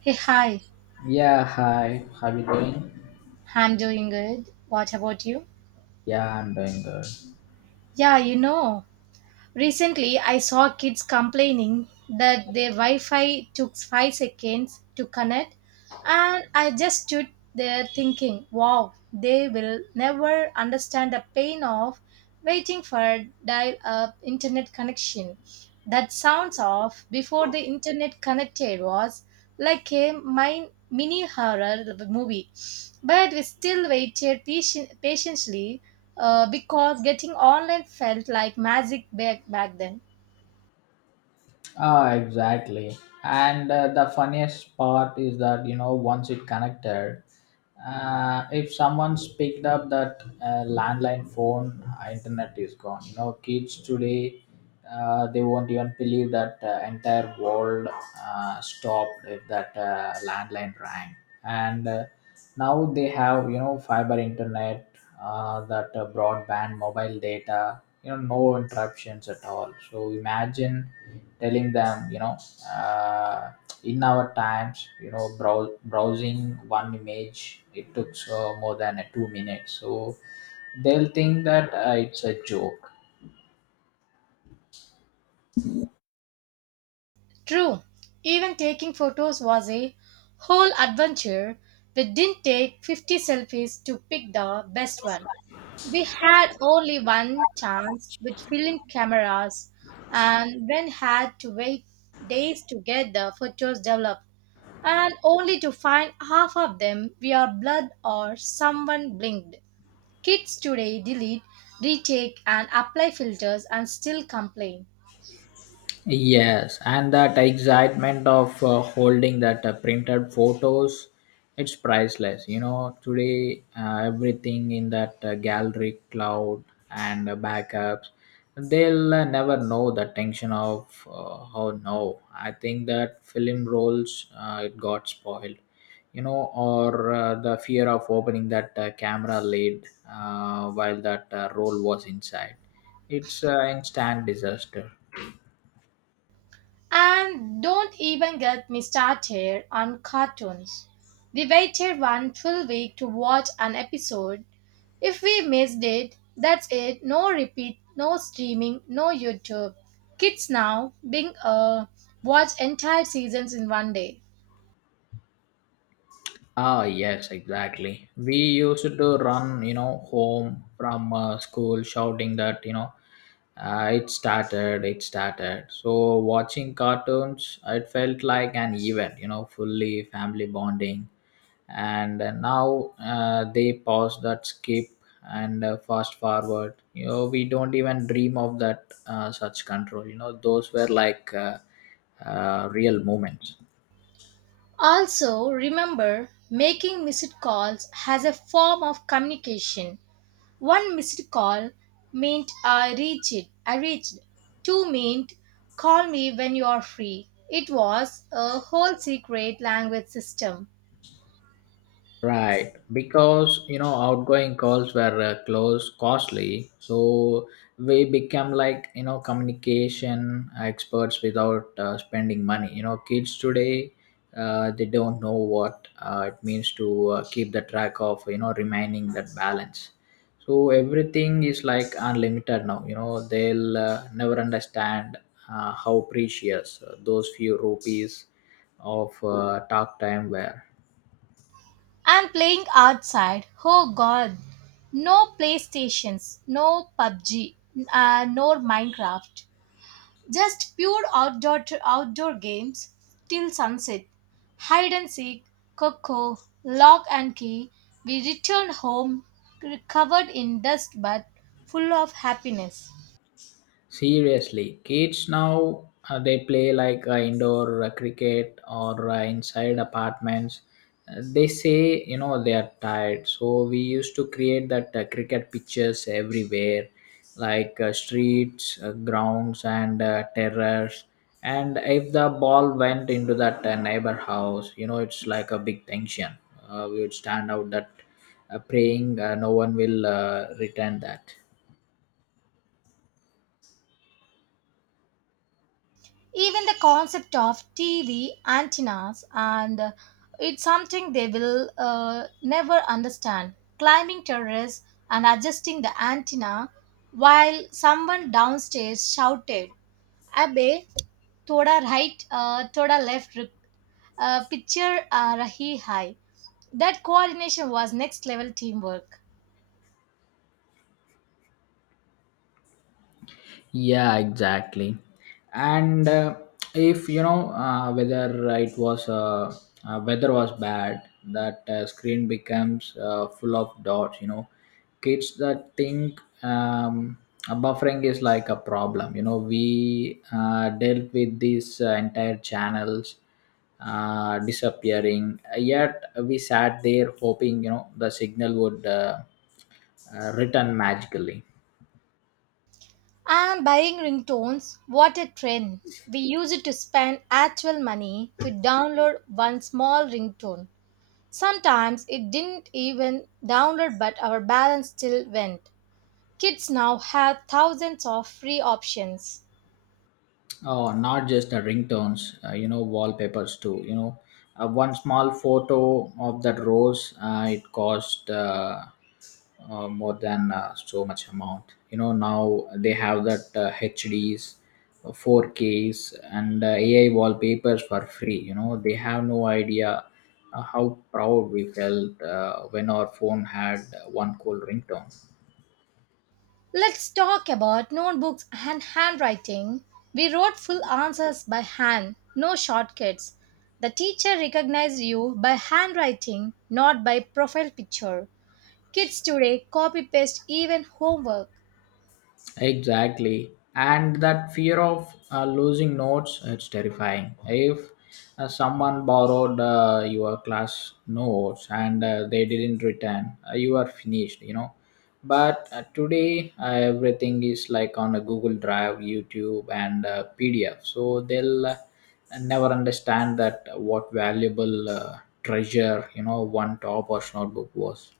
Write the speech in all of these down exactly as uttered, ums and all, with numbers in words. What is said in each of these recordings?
Hey, hi. Yeah, hi. How you doing? I'm doing good. What about you? Yeah, I'm doing good. Yeah, you know, recently I saw kids complaining that their Wi Fi took five seconds to connect. And I just stood there thinking, wow, they will never understand the pain of waiting for dial up internet connection. That sounds off before the internet connected was like a min- mini horror movie. But we still waited patient- patiently uh, because getting online felt like magic back, back then. Ah, exactly. And uh, the funniest part is that you know once it connected, uh, if someone's picked up that uh, landline phone, uh, internet is gone. You know, kids today, uh, they won't even believe that uh, entire world uh, stopped if that uh, landline rang. And uh, now they have you know fiber internet uh, that uh, broadband mobile data, you know, no interruptions at all. So imagine telling them, you know, uh, in our times, you know, brow- browsing one image it took uh, more than a two minutes, so they'll think that uh, it's a joke. True, even taking photos was a whole adventure. We didn't take fifty selfies to pick the best one. We had only one chance with film cameras and then had to wait days to get the photos developed and only to find half of them were blood or someone blinked. Kids today delete, retake and apply filters and still complain. Yes, and that excitement of uh, holding that uh, printed photos, it's priceless. You know, today uh, everything in that uh, gallery cloud and uh, backups, they'll uh, never know the tension of uh, oh no, I think that film rolls uh, it got spoiled. You know, or uh, the fear of opening that uh, camera lid uh, while that uh, roll was inside. It's an instant disaster. And don't even get me started on cartoons. We waited one full week to watch an episode. If we missed it, that's it. No repeat, no streaming, no YouTube. Kids now being uh, watch entire seasons in one day. Ah, yes, exactly. We used to run, you know, home from uh, school shouting that, you know, uh, it started, it started. So, watching cartoons, it felt like an event, you know, fully family bonding. And uh, now uh, they pause that skip and uh, fast forward. You know, we don't even dream of that uh, such control. You know, those were like uh, uh, real moments. Also, remember making missed calls as a form of communication. One missed call meant I reached. I reached. Two meant call me when you are free. It was a whole secret language system. Right, because, you know, outgoing calls were uh, close costly, so we became like, you know, communication experts without uh, spending money. You know, kids today uh, they don't know what uh, it means to uh, keep the track of, you know, remaining that balance. So everything is like unlimited now. You know, they'll uh, never understand uh, how precious uh, those few rupees of uh, talk time were. I'm playing outside. Oh God. No PlayStations, no P U B G, uh, nor Minecraft. Just pure outdoor outdoor games till sunset. Hide and seek, coco, lock and key. We returned home covered in dust but full of happiness. Seriously, kids now uh, they play like uh, indoor uh, cricket or uh, inside apartments. Uh, they say, you know, they are tired, so we used to create that uh, cricket pitches everywhere, like uh, streets, uh, grounds, and uh, terrace. And if the ball went into that uh, neighbor house, you know, it's like a big tension. Uh, we would stand out that uh, praying uh, no one will uh, return that. Even the concept of T V antennas and, uh, it's something they will uh, never understand. Climbing terrace and adjusting the antenna while someone downstairs shouted, Abe, thoda right, uh, thoda left, rip- uh, picture uh, rahi hai. That coordination was next level teamwork. Yeah, exactly. And uh, if, you know, uh, whether it was uh, uh, weather was bad, that uh, screen becomes uh, full of dots. You know, kids that think um, a buffering is like a problem. You know, we uh, dealt with these uh, entire channels uh, disappearing. Yet we sat there hoping, you know, the signal would uh, uh, return magically. I'm buying ringtones. What a trend. We used to spend actual money to download one small ringtone. Sometimes it didn't even download, but our balance still went. Kids now have thousands of free options. Oh, not just the ringtones, uh, you know, wallpapers too. You know, uh, one small photo of that rose, uh, it cost uh, uh, more than uh, so much amount. You know, now they have that uh, H Ds, uh, four Ks, and uh, A I wallpapers for free. You know, they have no idea uh, how proud we felt uh, when our phone had uh, one cool ringtone. Let's talk about notebooks and handwriting. We wrote full answers by hand, no shortcuts. The teacher recognized you by handwriting, not by profile picture. Kids today copy paste even homework. Exactly. And that fear of uh, losing notes, it's terrifying. If uh, someone borrowed uh, your class notes and uh, they didn't return, uh, you are finished, you know. But uh, today, uh, everything is like on a Google Drive, YouTube, and uh, P D F. So they'll uh, never understand that what valuable uh, treasure, you know, one topper's notebook was.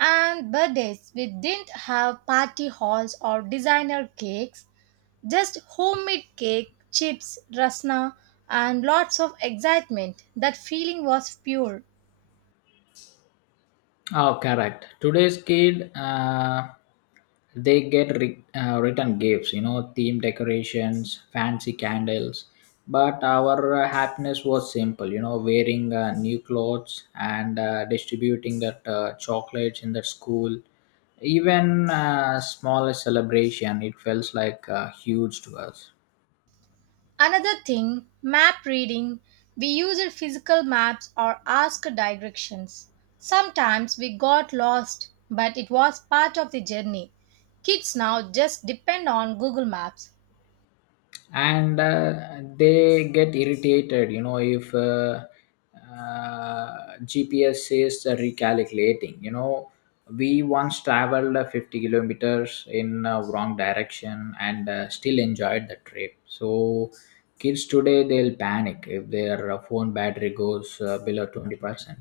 And birthdays, we didn't have party halls or designer cakes, just homemade cake, chips, rasna, and lots of excitement. That feeling was pure. Oh, correct. Today's kid, uh, they get re- uh, written gifts, you know, theme decorations, fancy candles. But our uh, happiness was simple, you know, wearing uh, new clothes and uh, distributing that uh, chocolates in the school. Even uh, smallest celebration, it felt like uh, huge to us. Another thing, map reading. We used physical maps or asked directions. Sometimes we got lost, but it was part of the journey. Kids now just depend on Google Maps. And uh, they get irritated, you know, if uh, uh, gps says uh, recalculating. You know, we once traveled uh, fifty kilometers in uh, wrong direction and uh, still enjoyed the trip. So kids today they'll panic if their uh, phone battery goes uh, below twenty percent.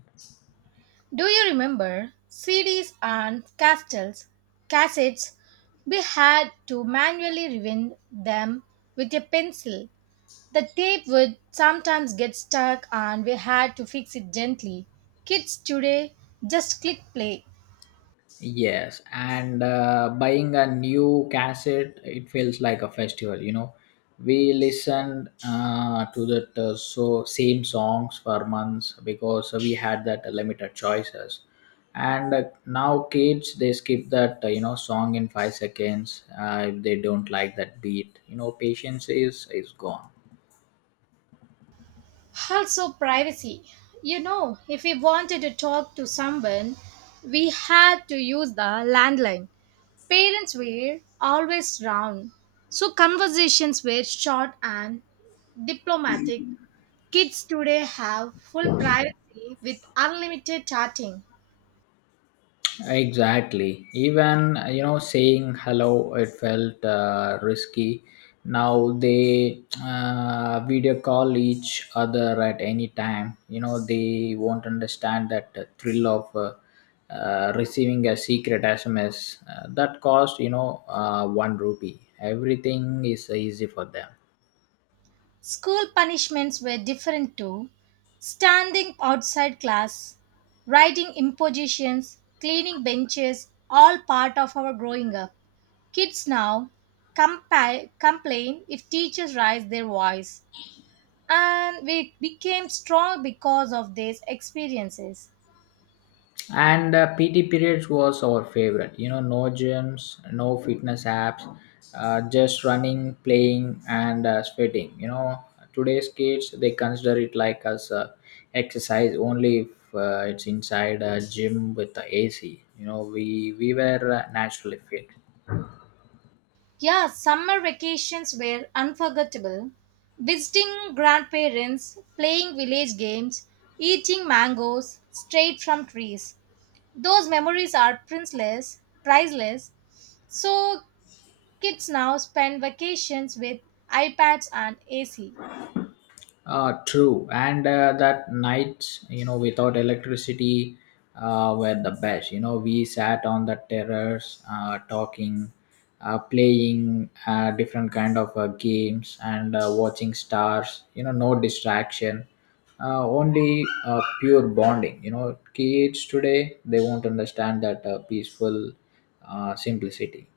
Do you remember C Ds and castles, cassettes? We had to manually rewind them with a pencil. The tape would sometimes get stuck and we had to fix it gently. Kids today just click play. Yes, and uh, buying a new cassette, it feels like a festival. You know, we listened uh, to that uh, so same songs for months because we had that limited choices. And uh, now kids, they skip that uh, you know song in five seconds uh, if they don't like that beat. You know, patience is is gone. Also, privacy. You know, if we wanted to talk to someone, we had to use the landline. Parents were always round, so conversations were short and diplomatic. Kids today have full privacy with unlimited chatting. Exactly. Even, you know, saying hello, it felt uh, risky. Now they uh, video call each other at any time. You know, they won't understand that uh, thrill of uh, uh, receiving a secret S M S uh, that cost, you know, uh, one rupee. Everything is easy for them. School punishments were different too. Standing outside class, writing impositions, cleaning benches, all part of our growing up. Kids now compa- complain if teachers raise their voice, and we became strong because of these experiences. And uh, pt periods was our favorite. You know, no gyms, no fitness apps, uh, just running, playing and uh, sweating. You know, today's kids they consider it like as uh, exercise only if uh, it's inside a gym with the ac. You know, we we were uh, naturally fit. Yeah, summer vacations were unforgettable. Visiting grandparents, playing village games, eating mangoes straight from trees. Those memories are priceless, priceless. So kids now spend vacations with iPads and A C. Uh, true, and uh, that nights, you know, without electricity, uh, were the best. You know, we sat on the terrace, uh, talking, uh, playing uh, different kind of uh, games, and uh, watching stars. You know, no distraction, uh, only uh, pure bonding. You know, kids today they won't understand that uh, peaceful uh, simplicity.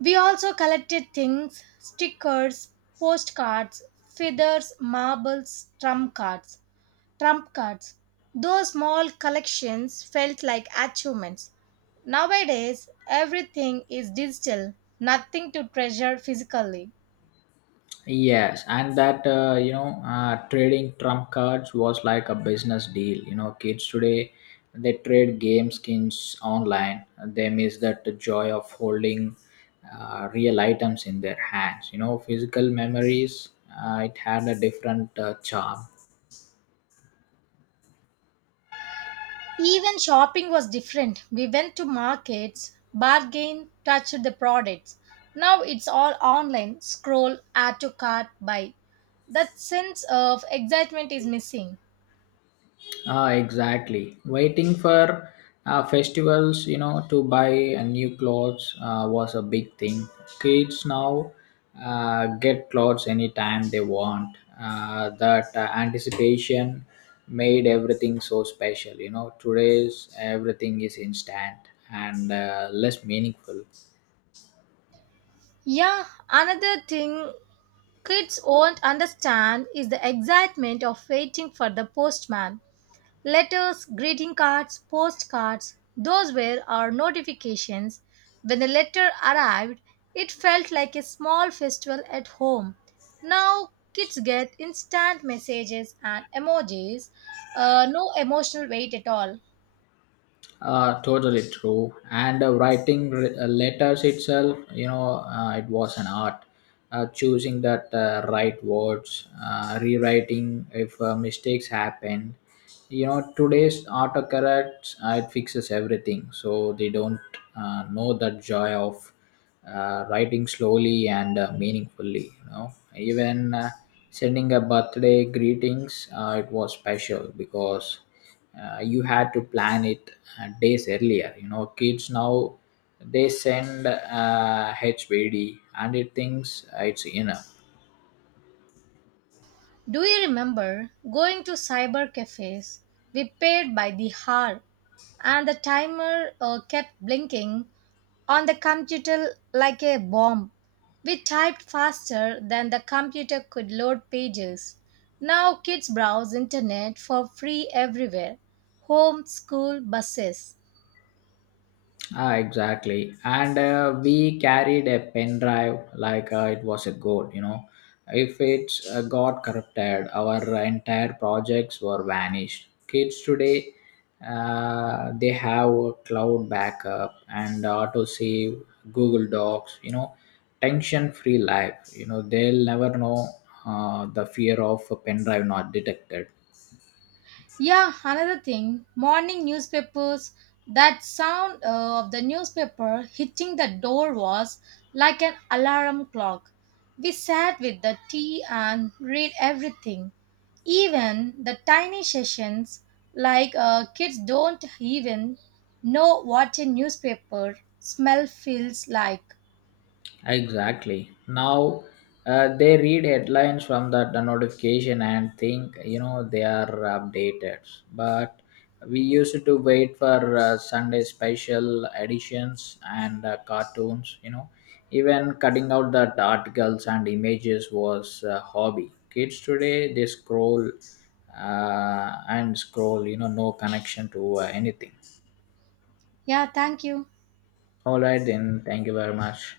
We also collected things, stickers, postcards, feathers, marbles, trump cards. trump cards. Those small collections felt like achievements. Nowadays, everything is digital, nothing to treasure physically. Yes, and that uh, you know, uh, trading trump cards was like a business deal. You know, kids today they trade game skins online. And they miss that the joy of holding uh, real items in their hands. You know, physical memories uh, it had a different uh, charm. Even shopping was different. We went to markets, bargain, touched the products. Now it's all online scroll, add to cart, buy. That sense of excitement is missing. Ah, exactly. Waiting for uh, festivals, you know, to buy a new clothes uh, was a big thing. Kids now uh, get clothes anytime they want. Uh, that uh, anticipation made everything so special. You know, today's everything is instant and uh, less meaningful. Yeah, another thing kids won't understand is the excitement of waiting for the postman. Letters, greeting cards, postcards, those were our notifications. When the letter arrived, it felt like a small festival at home. Now kids get instant messages and emojis, uh, no emotional weight at all. Uh, totally true. And uh, writing re- uh, letters itself, you know, uh, it was an art. Uh, choosing that uh, right words, uh, rewriting if uh, mistakes happen. You know, today's autocorrect uh, it fixes everything, so they don't uh, know that joy of uh, writing slowly and uh, meaningfully. You know, even uh, sending a birthday greetings, uh, it was special because uh, you had to plan it uh, days earlier. You know, kids now they send uh, hbd and it thinks uh, it's enough. Do you remember going to cyber cafes? We paid by the hour, and the timer uh, kept blinking on the computer like a bomb. We typed faster than the computer could load pages. Now kids browse internet for free everywhere. Home, school, buses. Ah, exactly. And uh, we carried a pen drive like uh, it was a gold, you know. If it uh, got corrupted, our entire projects were vanished. Kids today, uh, they have a cloud backup and auto save, Google Docs, you know, tension free life. You know, they'll never know uh, the fear of a pen drive not detected. Yeah, another thing, morning newspapers, that sound uh, of the newspaper hitting the door was like an alarm clock. We sat with the tea and read everything, even the tiny sessions, like uh, kids don't even know what a newspaper smell feels like. Exactly. Now uh, they read headlines from that the notification and think, you know, they are updated. But we used to wait for uh, Sunday special editions and uh, cartoons. You know, even cutting out that articles and images was a hobby. Kids today they scroll uh, and scroll. You know, no connection to uh, anything. Yeah, thank you. All right, then. Thank you very much.